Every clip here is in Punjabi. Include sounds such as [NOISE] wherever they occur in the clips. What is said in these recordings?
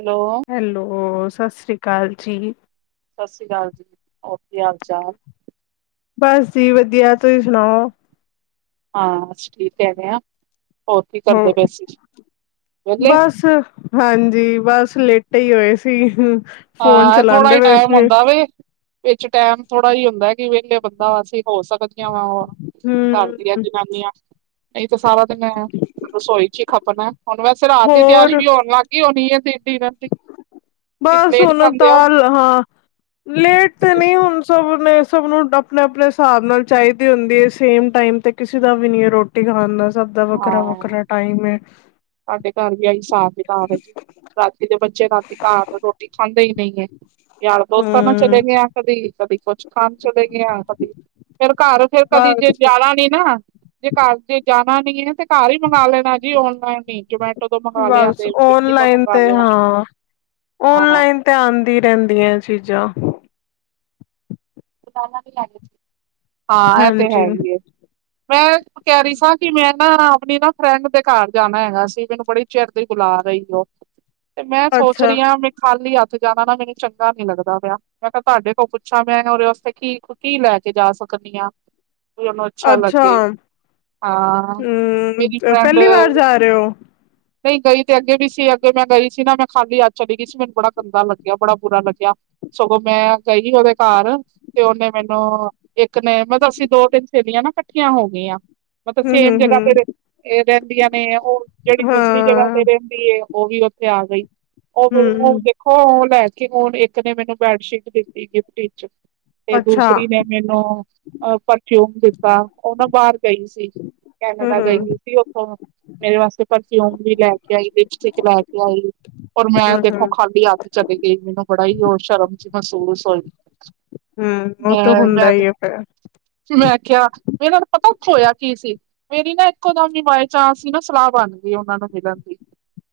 ਹੈਲੋ। ਹੈਲੋ, ਸਤਿ ਸ੍ਰੀ ਅਕਾਲ ਜੀ। ਸਤਿ ਸ਼੍ਰੀ ਅਕਾਲ ਜੀ। ਔਰ ਕੀ ਹਾਲ ਚਾਲ? ਬਸ ਜੀ ਵਧੀਆ, ਤੁਸੀਂ ਸੁਣਾਓ? ਹਾਂ ਅਸੀਂ ਠੀਕ ਹੈਗੇ ਆ। ਹੋਰ ਕੀ ਕਰਦੇ ਬਏ ਅਸੀਂ? ਵਿਹਲੇ? ਸ। ਹਾਂਜੀ, ਬਸ ਲੇਟੇ ਈ ਹੋਏ ਸੀ। ਫੋਨ ਹਾਂ, ਏਹ ਥੋੜਾ ਚਲਾਉਂਦੇ ਈ ਪਏ ਟਾਈਮ ਸੀ, ਹੁੰਦਾ ਵੇ। ਇੱਚ ਟੈਮ ਥੋੜਾ ਈ ਹੁੰਦਾ ਹੈ, ਕਿ ਵੇਹਲੇ ਬੰਦਾ, ਅਸੀਂ ਹੋ ਸਕਦੀਆਂ ਵਾ ਘਰ ਦੀਆਂ ਹੂੰ ਜਨਾਨੀਆਂ। ਨਹੀਂ ਤਾਂ ਸਾਰਾ ਦਿਨ, ਰਸੋਈ ਚ ਈ ਖਪਣਾ ਏ, ਹੁਣ ਵੈਸੇ ਰਾਤ ਦੀ ਤਿਆਰੀ ਹੋਰ ਵੀ ਹੋਣ ਲੱਗ ਦੀ ਹੋਣੀ ਏ ਤੇ ਡਿਨਰ ਦੀ ਬਸ ਲੇਟ ਹੁਣ ਖਾਂਦੇ ਹੋ ਤਾਲ ਹਾਂ, ਲੇਟ ਤੇ ਨਈ ਹੁਣ ਸਵ ਨੇ ਸਵ ਨੂੰ ਹੁਣ ਆਪਣੇ-ਆਪਣੇ ਸਾਬ ਨਾਲ ਚਾਈਦੀ ਹੁੰਦੀ ਏ, ਸੇਮ ਟਾਈਮ ਤੇ, ਕਿਸੇ ਦਾ ਵੀ ਨੀ ਏ ਰੋ ਰੋਟੀ ਖਾਣ ਦਾ ਸਬਦਾ ਵੱਖਰਾ-ਵੱਖਰਾ ਹਾਂ ਟਾਈਮ ਏ। ਸਾਡੇ ਘਰ ਵੀ ਏਈ ਸਾਬ ਕਿਤਾਬ ਏ। ਰਾਤੀ ਤੇ ਬੱਚੇ, ਰਾਤੀ ਕਾਰ ਨੂੰ ਰੋਟੀ ਖਾਂਦੇ ਈ ਨਈ ਏ। ਯਾਰਾਂ ਦੋਸਤ ਨੂ ਚਲੇ ਹੂੰ, ਗਏ ਆ ਕਦੀ-ਕਦੀ ਕੁਛ ਖਾਣ ਚਲੇ ਗਏ ਆ ਕਦੀ, ਫਿਰ ਕਾਰ, ਫਿਰ ਕਦੀ ਜੇ ਬਸ ਜਾਣਾ ਨੀ ਨਾ ਜੇ ਕਾਰ ਜੇ ਜਾਣਾ ਨੀ ਏ, ਤੇ ਕਾਰ ਈ ਮੰਗਾ ਲੈਣਾ ਏ ਜੀ ਔਨਲਾਈਨ ਈ, ਜੋਮੇ ਬਸ ਔਨਲਾਈਨ ਤੇ ਹਾਂ, ਹਾਂ ਔਨਲਾਈਨ ਤੇ ਆਂਦੀ ਰੇਂਦੀਆਂ ਏ ਚੀਜ਼ਾਂ। [UNINTELLIGIBLE] ਵੀ ਲੇ ਗਈ, ਹਾਂ ਏਹ ਤੇ ਹੈ ਹਾਂਜੀ, ਈ ਐ। ਮੈਂ ਕੇਹ ਰਈ ਸਾਂ, ਕਿ ਮੈਂ ਮੈਂ ਆਪਣੀ ਨਾ, ਫਰੈਂਡ ਦੇ ਕਾਰ ਜਾਣਾ ਹੈਗਾ ਸੀ, ਮੈਨੂੰ ਬੜੀ ਚਿਰ ਦੀ ਬੁਲਾ ਰਈ ਉਹ। ਤੇ ਮੈਂ ਸੋਚ ਅੱਛਾ, ਰਈ ਆ ਮੇ ਖਾਲੀ ਹਾਥ ਜਾਣਾ ਨਾ, ਮੈਨੂੰ ਚੰਗਾ ਨੀ ਲੱਗਦਾ ਬੇਆ, ਮੈਂ ਕੇਆ ਤੁਹਾਡੇ ਤੋਂ ਪੁੱਛਾ। ਮੈਂ ਔਰ ਸਤੇ ਕੀ, ਕੀ ਲੈ ਕੇ ਜਾ ਸਕਦੀ ਆ? ਕਿ ਉਹਨੂੰ ਅੱਛਾ ਲੱਗੇ। ਹਾਂ, ਮੇਰੀ ਹੂੰ, ਫਰੇਂਡ ਪਹਿਲੀ ਵਾਰ ਜਾ ਰਹੇ ਹੋ? ਨਈ ਗਈ ਤੇ ਅੱਗੇ ਵੀ ਸੀ। ਅੱਗੇ ਮੈਂ ਗਈ ਸੀ ਨਾ, ਮੈਂ ਖਾਲੀ ਹਾਥ ਚਲੀ ਗਈ ਸੀ, ਮੈਨੂੰ ਬੜਾ ਗੰਦਾ ਲੱਗੇਆ, ਬੜਾ ਬੁਰਾ ਲੱਗਿਆ। ਸਗੋਂ, ਮੈਂ ਗਈ ਉਹਦੇ ਕਾਰ ਤੇ ਔਨੇ ਮੈਨੂੰ, ਇੱਕ ਨੇ ਮਤਲਬ ਅਸੀਂ ਦੋ, ਤਿੰਨ ਸੇਲੀਆਂ ਨਾ ਕੱਠੀਆਂ ਹੋ ਗਈਆਂ। ਮਤਲਬ ਸੇਮ ਜਗ੍ਹਾ ਹੂੰ-ਹੂੰ-ਹੂੰ, ਤੇ, ਏ ਰਹਿੰਦੀਆਂ ਨੇ ਉਹ ਜਿਹੜੀ ਦੂਸਰੀ ਜਗ੍ਹਾ ਹਾਂ, ਤੇ ਰੇਂਦੀ ਏ, ਉਹ ਵੀ ਔਥੇ ਆ ਗਈ। ਉਹ [UNINTELLIGIBLE] ਹੂੰ, ਹੋ ਔ ਲੈ ਕੇ, ਔਣ ਏਕ ਨੇ ਮੈਨੂੰ ਬੈਡਸ਼ੀਟ ਦਿੱਤੀ ਗਿਫਟੀ ਇੱਚ। ਤੇ ਅੱਛਾ, ਦੂਸਰੀ ਨੇ ਮੈਨੂੰ, ਅਹ ਪਰਫਿਊਮ ਦਿੱਤਾ। ਉਹ ਨਾ ਬਾਹਰ ਗਈ ਸੀ। ਕੈਨੇਡਾ ਗਈ ਹੂੰ-ਹੂੰ, ਹੋਈ ਸੀ, ਔਥੋਂ ਮੇਰੇ ਵਾਸਤੇ ਪਰਫਿਊਮ ਵੀ ਲੈ ਕੇ ਆਈ, ਲਿਪਸਟਿਕ ਲੈ ਕੇ ਆਈ, ਔਰ ਮੈਂ ਦੇਖੋ ਹੂੰ-ਹੂੰ, ਹੂੰ ਖਾ ਖਾਲੀ ਹਾਥ ਚਲੇ ਗਈ, ਮੈਨੂੰ ਬੜਾ ਈ ਉਹ, ਸ਼ਰਮ ਜੀ ਮਹਿਸੂਸ ਹੋਈ। ਹੂੰ ਹੂੰ ਉਹ ਤੇ ਹੈਂ, ਹੁੰਦਾ ਮੈਂ ਹੀ ਹੈ ਫੇਰ, ਤੇ ਮੈਂ ਕੇਆ, ਏਹਨਾਂ ਨੂੰ ਪਤਾ ਔਥੇ ਹੋਇਆ ਕੀ ਸੀ? ਮੇਰੀ ਨਾ ਇੱਕੋ ਦਮ ਵੀ, ਬਾਏ ਚਾਂਸ ਈ ਨਾ ਸਲਾਹ ਬਣ ਹੁੰਦੀ ਏ ਉਹਨਾਂ ਨੂੰ ਮਿਲਣ ਦੀ।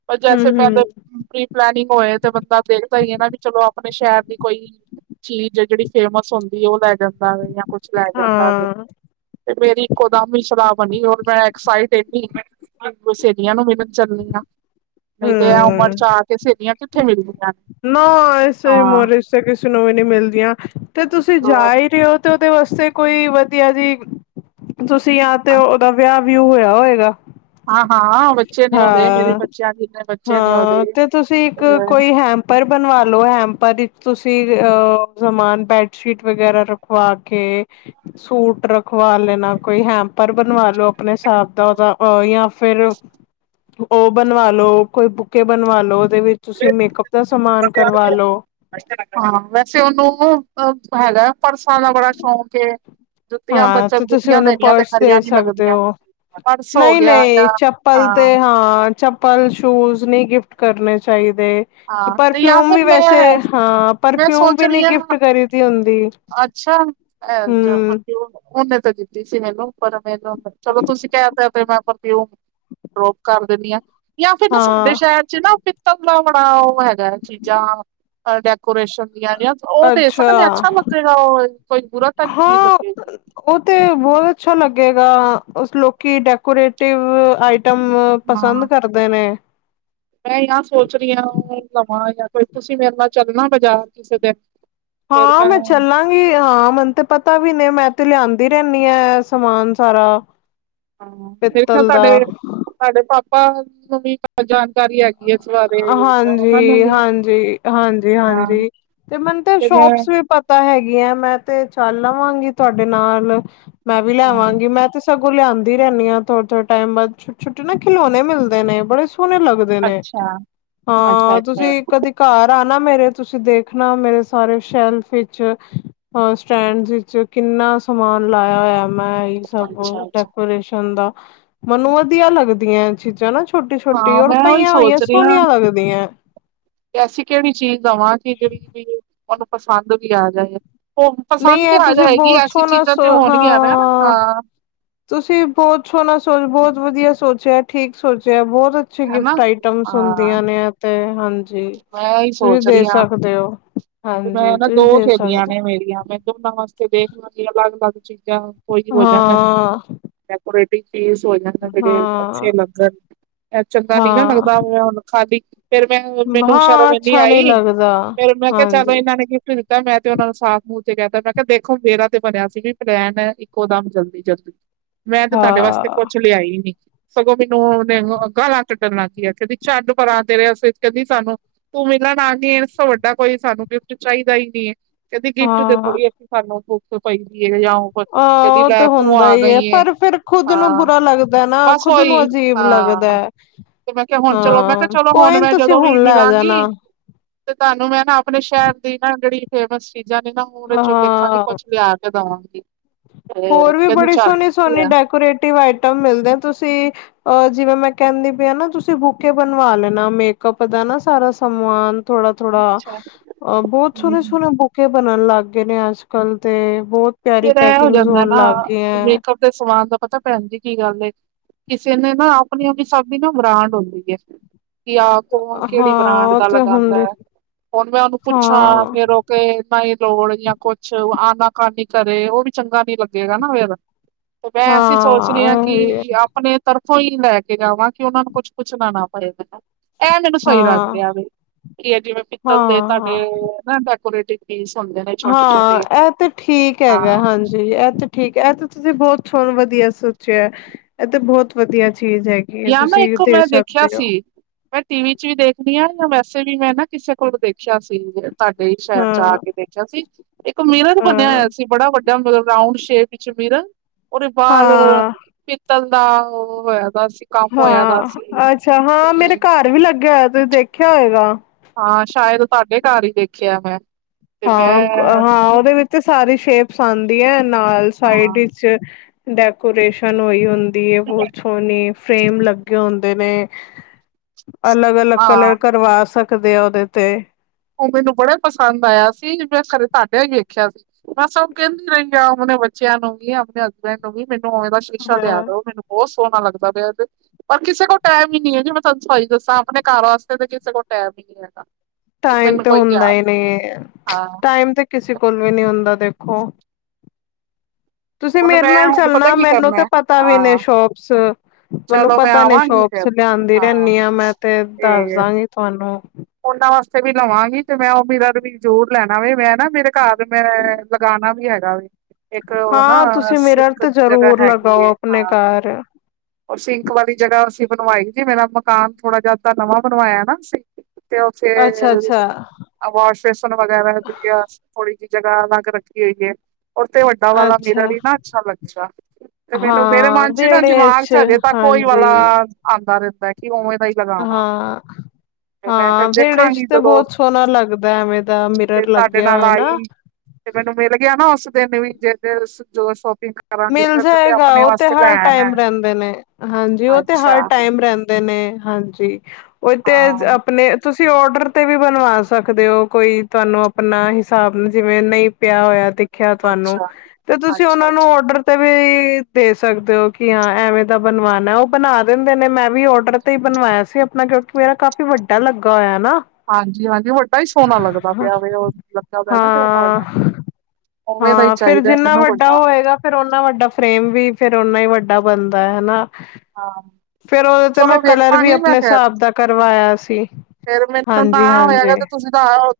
ਪਰ ਜੈਸੇ ਹੂੰ-ਹੂੰ, ਪੇਹਲੇ ਪ੍ਰੀ ਪਲੈਨਿੰਗ ਹੋਏ, ਤੇ ਬੰਦਾ ਵੇਖਦਾ ਈ ਐ ਨਾ, ਵੀ ਚਲੋ ਆਪਣੇ ਸ਼ਹਿਰ ਦੀ ਕੋਈ ਚੀਜ਼ ਐ, ਜਿਹੜੀ ਫੇਮਸ ਹੁੰਦੀ ਐ, ਉਹ ਲੈ ਜਾਂਦਾ ਜਾਂ, ਕੁਛ ਲੈ ਜਾਂਦਾ। ਹਾਂ। ਤੇ ਮੇਰੀ ਇੱਕੋਦਮ ਈ ਸਲਾਹ ਬਣੀ, ਔਰ ਮੈਂ ਐਕਸਾਈਟ ਏਨੀ [UNINTELLIGIBLE] ਸਲੀਆਂ ਨੂੰ ਮਿਲਣ ਚੱਲੀ ਆਂ। ਨਈ ਤੇ ਏਹ ਉਮਰ ਹੂੰ, ਚ ਆ ਕੇ, ਸੇਲੀਆਂ ਕਿੱਥੇ ਮਿਲਦੀ ਨਾ, ਇਸੇ ਉਮਰ ਇੱਚ ਤੇ ਕਿਸੇ ਨੂੰ ਵੀ ਨਈ ਮਿਲਦੀਆਂ। ਤੇ ਤੁਸੀਂ ਜਾ ਈ ਰਏ ਔ ਤੇ ਉਹਦੇ ਵਾਸਤੇ ਕੋਈ ਵਧੀਆ ਜੀ, ਤੁਸੀਂ ਯਾ ਤੇ ਔ ਔਹਦਾ ਵਯਾ ਵਿਊ ਹੋਇਆ ਹੋਏਗਾ? ਹਾਂ ਹਾਂ ਬੱਚੇ ਨੇ ਉਹਦੇ ਮੇਰੇ ਹਾਂ, ਬੱਚਿਆਂ ਜਿੰਨੇ ਬੱਚੇ ਨੇ ਹਾਂ ਉਹਦੇ ਤੇ ਤੁਸੀਂ ਇੱਕ ਕੋਈ ਹੇਮ ਪਰ ਬਣਵਾ ਲੋ, ਹੈਮਪਰ, ਇੱਕ ਤੁਸੀਂ ਅਹ ਸਮਾਨ ਬੈਡਸ਼ੀਟ ਵਗੈਰਾ ਰ ਖਵਾਕੇ ਸੂਟ ਰਖਵਾ ਲੈਣਾ। ਕੋਈ ਹੈਂਪਰ ਬਣਵਾ ਲੋ, ਆਪਣੇ ਹਿਸਾਬ ਦਾ ਉਹਦਾ ਯਾਂ, ਫਿਰ ਉਹ ਬਣਵਾ ਲੋ, ਕੋਈ ਬੁੱਕੇ ਬਣਵਾ ਲੋ, ਉਹਦੇ ਵਿੱਚ ਤੁਸੀ ਮੇਕਅਪ ਦਾ ਸਮਾਨ ਕਰਵਾ ਲੋ। ਹਾਂ। ਵੈਸੇ, ਉਹਨੂੰ ਹੈਗਾ, ਪਰਸਾਂ ਦਾ ਬੜਾ ਸ਼ੌਂਕ ਏ। ਜੁੱਤੀਆਂ ਹਾਂ, ਬੱਚਾ ਤੇ, ਤੁਸੀਂ ਜੁੱਤੀਆਂ ਉਹਨੂੰ ਦੇਣੀਆਂ ਤੇ ਪਰਸ ਦੇ ਖਰੀਆਂ ਨੀ ਸਕਦੇ ਲੱਗਦੀਆਂ ਹੋ। ਪਰਸ ਹੋ ਗਿਆ ਨਹੀਂ-ਨਹੀਂ, ਜਾਂ ਚੱਪਲ ਹਾਂ ਤੇ, ਹਾਂ, ਚੱ ਪਲ, ਸ਼ੂਜ ਨਹੀਂ ਗਿਫਟ ਕਰਨੇ ਚਾਹੀਦੇ। ਹਾਂ ਤੇ ਜਾਂ ਪਰਫਿਉਮ ਫਿਰ ਵੀ, ਵੈਸੇ, ਮੈਂ ਹਾਂ। ਮੈਂ ਪਰਫਿਊਮ ਸੋਚ ਵੀ, ਰਹੀ ਨਹੀਂ, ਹਾਂ ਗਿਫਟ ਕਰੀ ਦੀ ਹੁੰਦੀ। ਅੱਛਾ ਹਮ ਉਹਨੇ ਤੇ ਦਿੱਤੀ ਸੀ। ਮੈਨੂੰ, ਪਰ ਮੈਨੂੰ, ਚਲੋ ਤੁਸੀਂ ਕਹਿ ਤਾ, ਤੇ ਮੈਂ ਉਹ ਡਰੋਪ ਕਰ ਦਿੰਨੀ ਆ, ਯਾਂ, ਫੇਰ ਸਾਡੇ ਹਾਂ ਸ਼ਹਿਰ'ਚ, ਨਾ ਪਿੱਤ ਆਪਣਾ ਉਹ ਹੈਗਾ, ਚੀਜ਼ਾਂ ਡੈਕੋਰੇਸ਼ਨ ਦੀਆਂ ਉਹ ਦੇ ਸਕਨੇ ਆਂ? ਅੱਛਾ, ਲੱਗੇਗਾ। ਉਹ ਕੋਈ ਬੁਰਾ ਤਾਂ, ਨੀ ਚੀਜ਼ ਹਾਂ ਲੱਗੇਗੀ? ਉਹ ਤੇ, ਬਹੁਤ ਅੱਛਾ ਲੱਗੇਗਾ। ਉਸ ਲੋਕੀ ਡੈਕੋਰੇਟਿਵ ਆਈ ਟਮ ਪਸੰਦ ਹਾਂ ਕਰਦੇ ਨੇ। ਮੈਂ, ਆ, ਸੋਚ ਰਹੀ ਆਂ। ਲਵਾਂ ਜਾਂ, ਕੋਈ ਤੁਸੀਂ ਮੇਰੇ ਨਾਲ ਚੱਲਣਾ, ਬਜ਼ਾਰ ਕਿਸੇ ਦਿਨ। ਹਾਂ, ਮੈਂ, ਚੱਲਾਂ ਹਾਂ, ਮੈਨੂੰ ਤੇ ਪਤਾ ਵੀ ਨਹੀਂ ''ਮੈਂ, ਤੇ ਲਿਆਂਦੀ ਰਹਿੰਨੀ ਏ, ਸਮਾਨ ਸਾਰਾ ਹਾਂ, ਮੇਰੇ ਖਿਆਲ! ਪਿੱਤਲ ਦਾ ਤੁਹਾਡੇ, ਤੁਹਾਡੇ ਪਾਪਾ ਨੂੰ ਵੀ ਜਾਣਕਾਰੀ ਹੈਗੀ ਇਸ ਬਾਰੇ ਜਾਂ ਉਹਨਾਂ ਨੂੰ ਵੀ ਹਾਂਜੀ-ਹਾਂਜੀ- ਹਾਂਜੀ- ਹਾਂ ਹਾਂਜੀ! ਤੇ, ਮੰਨ ਤੇ ਸ਼ੋਪਸ ਵੀ ਪ ਤਾਂ ਹੈਗੀ ਆ, ਮੈਂ, ਤੇ ਚੱਲ ਆਵਾਂਗੀ ਤੁਹਾਡੇ ਨਾਲ, ਮੈਂ, ਵੀ ਹਾਂ ਲੈਵਾਂਗੀ ਮੈਂ, ਤੇ ਸਗੋਂ ਲਿਆਂਦੀ ਰਹਿੰਨੀ ਆ, ਥੋੜ ਥੋੜੇ ਟਾਇਮ ਬਾਅਦ ਛੋ- ਛੋਟੇ ਨਾ ਖਿਲੋਣੇ ਮਿਲਦੇ ਨੇ। ਬੜੇ ਸੋਹਣੇ ਲੱਗਦੇ ਨੇ, ਅੱਛਾ ਅੱਛਾ ਹਾਂ, ਅੱਛਾ ਤੁਸੀਂ ਕਦੀ ਘਰ ਆਣਾ ਮੇਰੇ, ਤੁਸੀਂ ਦੇਖਣਾ ਮੇਰੇ ਸਾਰੇ ਸ਼ੈਲਫ ਵਿਚ ਅ ਸਟੈਂਡ ਇੱਚ ਕਿੰਨਾ ਸਮਾਨ ਲਾਇਆ ਹੋਇਆ। ਮੈਂ ਸਭ ਅੱਛਾ ਅੱਛਾ ਡੈਕੋਰੇਸ਼ਨ ਦਾ, ਮੰਨੂੰ ਵਧੀਆ ਲੱਗਦੀਆਂ ਚੀਜ਼ਾਂ ਨਾ, ਛੋਟੀ-ਛੋਟੀ, ਹਾਂ ਔਰ ਮੈਂ ਉਹੀ ਪਈਆਂ ਹੋਈਆਂ, ਸੋਚ ਰਹੀ ਹਾਂ ਸੋਹਨੀਆ ਲੱਗਦੀਆਂ ਐਸੀ ਕਿਹੜੀ ਚੀਜ਼ ਦਵਾਂ? ਕੀ, ਜਿਹੜੀ ਵੀ ਉਹਨੂੰ ਪਸੰਦ ਵੀ, ਆ ਜਾਏ । ਉਹ ਪਸੰਦ ਨਹੀਂ ਵੀ ਇਹ ਆ ਤੁਸੀਂ ਜਾਏਗੀ, ਬਹੁਤ ਐਸੀ ਸੋਹਣਾ ਚੀਜ਼ਾਂ ਸੋ ਤੇ ਹੋਣਗੀਆਂ ਨਾ, ਹਾਂ ਹਾਂ । ਤੁਸੀਂ ਬਹੁਤ ਛੋਹਣਾ ਸੋਚ, ਬਹੁਤ ਵਧੀਆ ਸੋਚਿਆ, ਠੀਕ ਸੋਚਿਆ। ਬਹੁਤ ਅ ਹਨਾ ਗਿਫਟ ਆਈਟਮਸ ਹਾਂ ਹੁੰਦੀਆਂ ਨੇ, ਤੇ, ਹਾਂਜੀ ਜੇ, ਮੈਂ ਇਹੀ ਤੁਸੀਂ ਸੋਚ ਦੇ ਰਹੀ ਹਾਂ ਸਕਦੇ ਹੋ। ਤੇ ਮੈਂ ਹਾਂਜੀ, ਨਾ ਤੁਸੀਂ ਦੋ ਦੇ ਸਹੇਲੀਆਂ ਸਕਦੇ। ਨੇ ਮੇਰੀਆਂ ''ਮੈਂ ਦੋਨਾਂ ਵਾਸਤੇ ਦੇਖ ਲਾਂਗੀ, ਅਲੱਗ-ਅਲੱਗ ਚੀਜ਼ਾਂ ਕੋਈ ਹੋ ਜਾਣਾ। ਡੈਕੋਰੇਟਿਵ ਚੀਜ਼ ਹੋ ਜਾਣ, ਕਿਹੜੇ ਹਾਂ ਅੱਛੇ ਲੱਗਣ ਐੱ, ਚੰਗਾ ਨੀ, ਨਾ ਹਾਂ ਲੱਗਦਾ ਹੋਇਆ। ਖਾਲੀ ਫੇਰ, ਮੈਂ, ਮੈਨੂੰ ਸ਼ਰਮ ਹਾਂ ਇੰਨੀ ਅੱਛਾ ਨਹੀਂ ਆਈ ਲੱਗਦਾ ਫੇਰ, ਮੈਂ, ਕਿਹਾ ਚਲੋ, ਹਾਂਜੀ ਇਹਨਾਂ ਨੇ ਗਿਫਟ ਦਿੱ ਤਾਂ, ਮੈਂ, ਤੇ ਉਹਨਾਂ ਨੂੰ ਸਾਫ਼ ਮੂੰਹ ਤੇ ਕਹਿਤਾ ''ਮੈਂ ਕਿਹਾ ਦੇਖੋ ਮੇਰਾ ਤੇ ਬਣਿਆ ਸੀ, ਵੀ ਪਲੈਨ ਇੱਕੋ ਦਮ ਜਲਦੀ-ਜਲਦੀ। ਮੈਂ, ਤੇ ਤੁਹਾਡੇ ਹਾਂ ਵਾਸਤੇ ਕੁਛ ਲਿਆਈ ਨੀ। ਸਗੋਂ ਮੈਨੂੰ, ਉਹਨੇ ਗਾਲਾਂ ਕੱਟਣ ਲੱਗਗੀਆਂ, ਕਹਿੰਦੀ ਛੱਡ ਪਰਾਂ, ਤੇਰੇ ਆਸਤੇ, ਸੀ ਕਹਿੰਦੀ ਸਾਨੂੰ, ਤੂੰ ਮਿਲਣ ਆਨੀ ਏ, ਇਸ ਤੋ ਵੱਡਾ ਕੋਈ, ਸਾਨੂੰ ਗਿਫਟ ਚਾਹੀਦਾ ਹੀ ਨਹੀਂ ਏ। ਕਹਿੰਦੇ ਗਿਫਟ ਤੇ ਹਾਂ ਥੋੜ੍ਹੀ ਅਸੀ ਸਾਨੂੰ ਭੁੱਕ ਪੈਂਦੀ ਹੈ ਯਾਂ, ਉਹ ਆਹ ਕਦੀ ਉਹ ਤੇ ਲੈ, ਤੂੰ, ਹੁੰਦਾ ਆ ਹੀ ਹੈ ਗਈਂ ਏ, ਪਰ ਫਿਰ ਖੁਦ ਨੂੰ ਹਾਂ। ਬੁਰਾ ਲੱਗਦਾ ਨਾ ਬਸ, ਖੁਦ ਨੂੰ ਓਹੀ, ਅਜੀਬ ਲੱਗਦਾ ਹਾਂ! ਤੇ, ਮੈਂ ਕਿਹਾ ਹੁਣ ਚਲੋ, ''ਮੈਂ ਕਿਹਾ ਹਾਂ ਚਲੋ, ਹੁਣ, ਕੋਈ ਨੀ ਮੈਂ ਤੁਸੀਂ ਜਦੋਂ ਵੀ ਹੁਣ ਲੈ ਮਿਲਾਂਗੀ ਜਾਣਾ ਤੇ, ਤੁਹਾਨੂੰ ਮੈਂ, ਨਾ ਆਪਣੇ ਸ਼ਹਿਰ ਦੀ ਨਾ ਜਿਹੜੀ ਫੇਮਸ ਚੀਜ਼ਾਂ ਨੇ, ਨਾ ਕਦੇ, ਚੋਂ ਦੇਖਾਂਗੀ ਹਾਂ ਕੁਛ ਲਿਆ ਦਾਂਗੇ ਹੋਰ ਵੀ, ਬੜੀ ਸੋਹਣੀ- ਸੋਹਣੀ ਲਿਆ ਡੈਕੋਰੇਟਿਵ ਆਈਟਮ ਮਿਲਦੇ। ਤੁਸੀਂ ਅ ਜਿਵੇਂ, ਮੈਂ ਕਹਿੰਨੀ ਪਈ ਆ, ਨਾ, ਤੁਸੀਂ ਬੁਕੇੇ ਬਣਵਾ ਲੈਣਾ। ਮੇਕਅਪ ਦਾ ਨਾ, ਸਾਰਾ ਸਮਾਨ ਥੋੜਾ-ਥੋੜਾ, ਅ ਬਹੁਤ ਸੋਹਣੇ, ਸੋਹਣੇ ਬੁ ਪੇ ਬਣਨ ਲੱਗ ਗਏ ਨੇ ਅੱਜ ਕਲ ਤੇ ਬਹੁਤ ਪਿਆਰੀ ਫਿਰ ਇਹ ਹੋ ਪੈਕਿੰਗ ਜਾਂਦਾ ਹੋਣ ਨਾ ਲੱਗ ਗਏ । ਮੇਕਅਪ ਸਮਾਨ ਦਾ ਪਤਾ ਭੈਣ ਜੀ ਕੀ ਗੱਲ ਏ ਕਿਸੇ ਨੇ ਨਾ ਆਪਣੀ ਆਪਣੀ ਸਭੀ ਨਾ ਬਰਾਂਡ ਹੁੰਦੀ ਹੈ । ਕੀ ਆਹ ਕੌਣ ਕਿਹੜੀ ਬ੍ਰਾਂਡ ਹਾਂ ਉਹ ਦਾ ਤੇ ਲਗਾਉਂਦਾ ਹੁੰਦੇ ਹੈ ਹੁਣ ਮੈਂ ਉਹਨੂੰ ਪੁੱਛਾਂ ਹਾਂ ਫੇਰ ਉਹ, ਨਾ ਹੀ ਲੋੜ ਜਾਂ ਕੁਛ ਆਨਾ ਕਾਨੀ ਕਰੇ ਉਹ ਵੀ ਚੰਗਾ ਨੀ ਲੱਗੇਗਾ ਨਾ ਫਿਰ, ਤੇ ਮੈਂ ਐਸੀਂ ਸੋਚਦੀ ਹਾਂ ਕਿ ਆਪਣੇ ਤਰਫੋਂ ਹੀ ਲੈ ਕੇ ਜਾਵਾਂ, ਕਿ ਉਹਨਾਂ ਨੂੰ ਕੁਛ ਪੁੱਛਣਾ ਨਾ ਪਏਗਾ। । ਇਹ ਮੈਨੂੰ ਸਹੀ ਲੱਗ ਹਾਂ ਰਿਹਾ ਵੀ ਕੀ ਜਿਵੇਂ ਪਿੱਤਲ ਦੇ ਤੁਹਾਡੇ ਹਾਂ ਨਾ ਡੈਕੋਰੇਟਿ ਸੁ ਹੁੰਦੇ ਨੇ ਛੋਟੇ ਛੋਟੇ ਹਾਂ ਇਹ ਤੇ ਠੀਕ ਹਾਂ ਹੈਗਾ ਹਾਂਜੀ ਇਹੱਥ ਠੀਕ ਹੈ ਇਹ ਤੇ ਤੁਸੀਂ ਬਹੁਤ ਸਹਣ ਵਧੀਆ ਸੋਚਿਆ, ਇਹ ਤੇ ਬਹੁਤ ਵਧੀਆ ਚੀਜ਼ ਹੈਗੀ । ਯ ਮੈਂ ਇੱਕੋ ਮੈਂ ਦੇਖਿਆ ਸੀ ਟੀਵੀ ਚ ਵੀ ਦੇਖਦੀ ਆਂ ਜਾਂ ਵੈਸੇ ਵੀ ਮੈਂ ਨਾ ਕਿਸੇ ਕੋਲ ਦੇਖਿਆ ਸੀ ਤੁਹਾਡੇ ਸ਼ਹਿਰ ਚ ਆ ਹਾਂ ਕੇ ਦੇਖ ਸੀ ਇੱਕ ਮੀਰਨ ਬਣਿਆ ਹਾਂ ਹੋਇਆ ਸੀ ਬੜਾ ਵੱਡਾ ਮਤਲਬ ਰਾਂਊਡ ਸ਼ੇਪ ਵਿੱਚ ਮੀਰਨ, ਉਦੇਵਾਰ ਹਾਂ ਪਿੱਤਲ ਦਾ ਉਹ ਹੈਦਾ ਸੀ । ਹਾਂ ਅੱਛਾ, ਹਾਂ ਮੇਰੇ ਘਰ ਵੀ ਲੱਗਿਆ ਹੋਇਆ ਤੁਸੀਂ ਦੇਖਿਆ ਹੋਏਗਾ । ਹਾਂ ਸ਼ਾਇਦ ਤੁਹਾਡੇ ਘਰ ਹੀ ਦੇਖਿਆ ਮੈਂ। ਤੇ ਮੈਂ ਹਾਂ -ਹਾਂ ਉਹਦੇ ਵਿੱਚ ਤੇ ਸਾਰੀ ਸ਼ੇਪਸ ਆਉਂਦੀ ਹੈ ਨਾਲ ਸਾਈਡ ਹਾਂ, ਵਿਚ ਡੈਕੋਰੇਸ਼ਨ ਹੋਈ ਹੁੰ ਦੀ ਬਹੁਤ ਸੋਹਣੀ ਫਰੇਮ ਲੱਗੇ ਹੁੰਦੇ ਨੇ । ਅਲੱਗ -ਅਲੱਗ ਹਾਂ ਕਲਰ ਕਰਵਾ ਸਕਦੇ ਆ ਉਹਦੇ ਤੇ। ਉਹ ਮੈਨੂੰ ਬੜਾ ਪਸੰਦ ਆਇਆ ਸੀ। ਮੈਂ ਖਰੇ ਤੁਾਡਿਆਂ ਹੀ ਵੇਖਿਆ ਸੀ। ਮੈਂ ਸਭ ਕਹਿੰਦੀ ਰਹਿੰਦੀ ਉਹਣੇ ਬੱਚਿਆਂ ਨੂੰ ਵੀ ਆਪਣੇ ਹਸਬੈਂਡ ਨੂੰ ਵੀ ਮੈਨੂੰ ਉਵੇਂ ਦਾ ਸ਼ੀਸ਼ਾ ਲਿਆ ਹਾਂ ਦੋ ਮੈਨੂੰ। ਬਹੁਤ ਸੋਹਣਾ ਲੱਗਦਾ ਪਿਆ ਤੇ ਪਰ ਕਿਸੇ ਕੋਲ ਟਾਈਮ ਹੀ ਨਹੀਂ ਹੈ ਜੀ ਮੈਂ ਤੁਹਾਨੂੰ ਸਈ ਦੱਸਾਂ, ਆਪਣੇ ਘਰ ਵਾਸਤੇ ਤਾਂ ਕਿਸੇ ਕੋਲ ਟਾਈਮ ਹੀ ਨਹੀਂ ਹੈਗਾ। ਟਾਈਮ ਮੈਨੂੰ ਤੇ ਕੋਈ ਹੁੰਦਾ ਯਾਦ ਹੀ ਹੈ ਨਹੀਂ। ਹਾਂ ਟਾਈਮ ਤੇ ਕਿਸੇ ਕੋਲ ਵੀ ਨਹੀਂ ਹੁੰਦਾ ਦੇਖੋ। ਤੁਸੀਂ ਹੁਣ ਮੇਰੇ ਮੈਂ ਨਾਲ ਹੁਣ ਪਤਾ ਚੱਲਣਾ ਕੀ ਮੈਨੂੰ ਤੇ ਕਰਨਾ ਪਤਾ ਵੀ ਨੇ ਹਾਂ ਸ਼ੋਪਸ ਮੈਨੂੰ ਚਲੋ ਮੈਂ ਪਤਾ ਨੇ ਆਵਾਂਗੀ ਸ਼ੋਪ। ਫਿਰ ਲਿਆਂਦੀ ਰਹਿੰਨੀ ਹਾਂ ਮੈਂ ਤੇ ਦੱਸਦਾਂਗੀ ਤੁਹਾਨੂੰ। ਉਹਨਾਂ ਵਾਸਤੇ ਵੀ ਲਵਾਂਗੀ ਤੇ ਮੈਂ ਉਹ ਮਿਰਰ ਵੀ ਜ਼ਰੂਰ ਲੈਣਾ ਵ ਮੈਂ ਨਾ ਮੇਰੇ ਘਰ ਮੈਂ। ਲਗਾਣਾ ਵੀ ਹੈਗਾ ਵੈ। ਇੱਕ ਉਹ ਨਾ ਹਾਂ ਤੁਸੀਂ ਮਿਰਰ ਸ਼ਕ ਤੇ ਦੀ ਜਗ੍ਹਾ ਜ਼ਰੂਰ ਹੈਗੀ ਲਗਾਓ ਏ। ਆਪਣੇ ਹਾਂ। ਘਰ ਔਰ ਸਿੰਕ ਵਾਲੀ ਜਗ੍ਹਾ ਅਸੀਂ ਬਣਵਾਈ ਜੀ। ਮੇਰਾ ਮਕਾਨ ਥੋੜਾ ਜਿਹਾ ਤਾਂ ਨਵਾਂ ਬਣਵਾਇਆ ਨਾ। ਤੇ ਓ ਫੇ ਅੱਛਾ ਅੱਛਾ ਵਾਸ਼ ਬੇਸਨ ਵਗੈਰਾ ਦੀ ਥੋੜੀ ਜਿਹੀ ਜਗਾ ਅਲਗ ਰੱਖੀ ਹੋਈ ਹੈ । ਉਥੇ ਵੱਡਾ ਵਾਲਾ ਮਿਰਰ ਅੱਛਾ ਵੀ ਨਾ ਅੱਛਾ ਲੱਗਦਾ, ਤੇ ਮੈਨੂੰ ਮੇਰੇ ਹਾਂ ਮਨ ਚ ਨਾ ਵਿਹੜੇ ਦਿਮਾਗ । ਚ ਹਜੇ ਤੱਕ ਉਹੀ ਵਾਲਾ ਹਾਂਜੀ ਆਉਂਦਾ ਰਹਿੰਦਾ ਕਿ ਉਵੇਂ ਦਾ ਲਗਾਵਾਂ ਹਾਂ ਤੇ ਮੈਂ ਫਿਰ ਹਾਂ, ਵਿਹੜੇ ਚ ਦੇਖਾਂਗੀ ਤੇ ਜਦੋਂ ਬਹੁਤ ਸੋਹਣਾ ਲੱਗਦਾ ਐਵੇਂ ਦਾ ਤੇ ਮਿਰਰ ਤੁਹਾਡੇ ਲੱਗਿਆ ਨਾਲ ਹੋਆ ਨਾ। ਆਈ ਤੇ ਮੈਨੂੰ ਮਿਲ ਗਿਆ ਨਾ ਉਸ ਦਿਨ ਵੀ ਜੇ ਜੋ ਸ਼ੋਪਿੰਗ ਕਰਾਂਗੀ ਤੇ ਮਿਲ ਮੈਨੂੰ ਤੇ ਜਾਏਗਾ ਆਪਣੇ ਉਹ ਤੇ ਵਾਸਤੇ ਹਰ ਲੈਣਾ ਐ। ਟਾਈਮ ਰਹਿੰਦਾ। ਨੇ ਹਾਂਜੀ। ਉਹ ਤੇ ਅੱਛਾ ਹਰ ਟਾਈਮ ਰਹਿੰਦੇ ਨੇ, ਹਾਂਜੀ ਤੇ ਹਾਂ ਆਪਣੇ ਤੁਸੀਂ ਔਡਰ ਤੇ ਵੀ ਬਣਵਾ ਸਕਦੇ ਔ। ਕੋਈ ਤੁਹਾਨੂੰ ਆਪਣਾ ਹਿਸਾਬ ਜਿਵੇਂ ਨਹੀਂ ਪਿਆ ਹੋਇਆ ਤੇ। ਖਿਆ ਤੁਹਾਨੂੰ ਅੱਛਾ, ਤੇ ਤੁਸੀਂ ਅੱਛਾ, ਉਹਨਾ ਨੂੰ ਅੱਛਾ ਡਰ ਤੇ ਵੀ ਦੇ ਸਕਦੇ ਹੋ ਕਿ ਹਾਂ ਐਵੇਂ ਦਾ ਬਣਵਾਨਾ ਹੈ ਉਹ ਬਣਾ ਦਿੰਦੇ ਨੇ ਮੈਂ ਵੀ ਔਡਰ ਤੇ ਬਣਵਾਇਆ ਸੀ ਆਪਣਾ ਕਿਉਂਕਿ ਇਹ ਕਾਫ਼ੀ ਵੱਡਾ ਲੱਗਾ ਹੋਇਆ ਨਾ। ਹਾਂਜੀ, ਹਾਂਜੀ। ਵੱਡਾ ਹੀ ਸੋਹਣਾ ਲੱਗਦਾ ਹਾਂ ਪਿਆ ਵੈ ਉਹ ਲੱਗਾ ਪਿਆ ਨਾ ਜਿਹੜਾ ਤੁਹਾਡਾ। ਹਾਂ ਉਵੇਂ ਦਾ ਹੀ ਹਾਂ, ਫੇਰ ਚਾਹੀਦਾ ਜਿੰਨਾ ਮੈਨੂੰ ਵੱਡਾ ਹੋਏਗਾ। ਫੇਰ ਓਨਾ ਵੱਡਾ ਫਰੇਮ ਵੀ, ਫੇਰ ਓਨਾ ਹੀ ਵੱਡਾ ਬਣਦਾ ਹੈਨਾ। ਹਾਂ। ਫੇਰ ਉਹਦੇ ਤੇ ਮੈਂ ਚਲੋ ਕਲਰ ਵੀ ਵੇਖਾਂਗੀ ਮੈਂ ਆਪਣੇ ਫੇਰ ਹਿਸਾਬ ਦਾ ਕਰਵਾਇਆ ਸੀ। ਫੇਰ ਮੈਤੋਂ ਨਾ ਹਾਂਜੀ ਹਾਂਜੀ। ਹੋਇਆ ਤੇ ਤੁਸੀਂ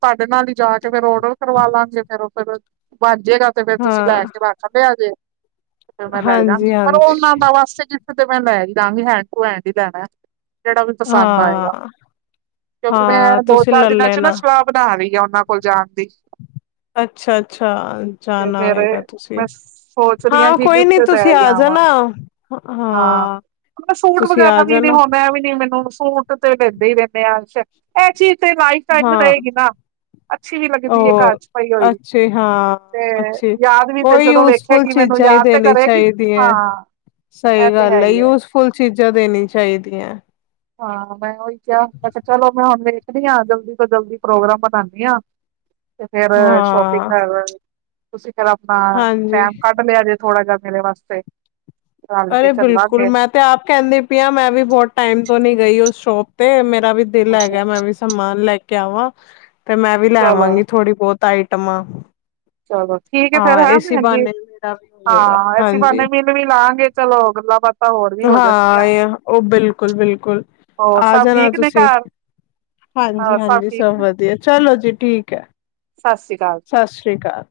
ਸਾਡੇ ਨਾਲ ਹੀ ਜਾ ਕੇ ਫੇਰ ਔਡਰ ਕਰਵਾ ਲਾਂਗੇ ਫੇਰ ਉਹ ਫੇਰ ਵਣ ਜੇਗਾ। ਤੇ ਫੇਰ ਤੁਸੀਂ ਹਾਂ ਗੈਸ ਦੇ ਬਾਰ ਛੱਡ ਆਏਜੇ। ਮੈਂ ਲੈ ਹਾਂਜੀ ਜਾਂਗੀ ਪਰ ਹਾਂਜੀ ਉਹਨਾਂ ਦਾ ਵਾਸਤੇ ਜੈ ਤੇ ਮੈਂ ਲੈ ਹੀ ਜਾਵਾਂਗੀ ਹੈਂਡ ਟੂ ਹੈਂਡ ਹੀ ਲੈਣਾ ਜਿਹੜਾ ਵੀ ਪਸੰਦ ਆਏਗਾ। ਹਾਂ ਕਿਉਂਕਿ ਮੈਂ ਹਾਂ ਦੋ ਤੁਸੀਂ ਚਾਰ ਲੈ ਦਿਨਾਂ ਚ ਨਾ ਲੈਣਾ। ਸਲਾਹ ਬਣਾ ਰਹੀ ਆ ਉਹਨਾਂ ਕੋਲ ਜਾਣ ਦੀ। ਅੱਛਾ, ਅੱਛਾ ਤੇ ਜਾਣਾ ਫੇਰ ਹੋਏਗਾ ਤੁਸੀਂ। ਮੈਂ ਸੋਚ ਰਹੀ ਹਾਂ ਕਿ ਕੋਈ ਨੀ। ਗਿਫਟ ਲੈ ਤੁਸੀਂ ਹੀ ਆ ਆਵਾਂ ਜਾਣਾ। ਹਾਂ, ਸੂਟ ਤੁਸੀਂ ਵਗੈਰਾ ਆ ਵੀ ਨ ਜਾਣਾ ਹੁੰਦਾ ਵੀ ਨੀ ਮੈਨੂੰ ਸੂਟ ਤੇ ਲੈਂਦੇ ਹੀ ਰਹਿੰਦੇ ਆ। ਇਹ ਚੀਜ਼ ਤੇ ਲਾਈਫ ਟਾਈਮ ਹਾਂ ਰਹੇਗੀ ਨਾ। ਅੱਛੀ ਵੀ ਲੱਗਦੀ ਏ ਉਹ ਘਰ ਚ ਪਈ ਹੋਈ। ਅੱਛੇ ਹਾਂ ਤੇ ਅੱਛੇ ਯਾਦ ਵੀ ਤੇ ਉਹ ਜਦੋਂ ਯੂਜਫੁਲ ਵੇਖੇਗੀ ਮੈਨੂੰ ਚੀਜ਼ਾਂ ਹੀ ਯਾਦ ਤੇ ਦੇਣੀ ਕਰੇਗੀ ਚਾਹੀਦੀਆਂ। ਹਾਂ। ਸਹੀ ਇਹ ਤੇ ਹੈ ਗੱਲ ਏ ਹੀ ਹੈ ਯੂਜਫੁਲ ਚੀਜ਼ਾਂ ਦੇਣੀ ਚਾਹੀਦੀਆਂ। ਹਾਂ, ਮੈਂ ਉਹੀ ਕਿਹਾ ਮੈਂ ਚਲੋ ਮੈਂ ਹੁਣ ਵੇਖਦੀ ਹਾਂ ਜਲਦੀ ਤੋਂ ਜਲਦੀ ਪ੍ਰੋਗਰਾਮ ਬਨਾਨੀ ਆ। ਤੇ ਫੇਰ ਸ਼ੋਪਿੰਗ ਹਾਂ ਕਰ ਤੁਸੀਂ ਫੇਰ ਆਪਣਾ ਹਾਂਜੀ ਟੈਮ ਕੱਡ ਲਿਆ ਜੇ ਥੋੜਾ ਜਿਆ ਮੇਰੇ ਵਾਸਤੇ ਰਲ ਕੇ ਅਰੇ ਬਿਲਕੁਲ ਚੱਲਾਂਗੇ। ਮੈਂ ਤੇ ਆਪ ਕਹਿੰਦੀ ਪੀਆਂ ਮੈਂ ਵੀ ਬਹੁਤ ਟਾਈਮ ਤੋਂ ਨੀ ਗਈ ਉਸ ਸ਼ੋਪ ਤੇ ਮੇਰਾ ਵੀ ਦਿਲ ਅੱਛਾ। ਹੈਗਾ ਮੈਂ ਵੀ ਸਮਾਨ ਲੈ ਕੇ ਆਵਾਂ ਤੇ ਮੈਂ ਵੀ ਚਲੋ, ਲੈਵਾਂਗੀ ਥੋੜ੍ਹੀ ਬਹੁਤ ਆਈਟਮਾਂ। ਚਲੋ ਠੀਕ ਏ ਫੇਰ ਹਾਂ ਹੈ ਇਸੀ ਬਹਾਨੇ ਮੇਰਾ ਵੀ ਹੋ ਜਾਏਗਾ ਹਾਂ ਐਸੀ ਹਾਂਜੀ ਬਾਨੇ ਵੀ ਲਾਾਂਗੇ ਚਲੋ ਗੱਲਾਂ ਬਾਤਾਂ ਹੋਰ ਵੀ ਹਾਂ। ਹੋ ਜਾਣਗੀਆਂ। ਆ ਉਹ ਬਿਲਕੁਲ ਬਿਲਕੁਲ ਹੋਰ ਆ ਸਭ ਜਾਣਾ ਠੀਕ ਨੇ ਤੁਸੀਂ ਘਰ, । ਹਾਂਜੀ ਹੋਰ ਹਾਂਜੀ ਠੀਕ ਸਭ ਨੇ, ਵਧੀਆ ਚਲੋ ਜੀ ਠੀਕ ਹੈ। ਸਤਿ ਸ੍ਰੀ ਅਕਾਲ। ਸਤਿ ਸ਼੍ਰੀ ਠੀਕ ਹੈ।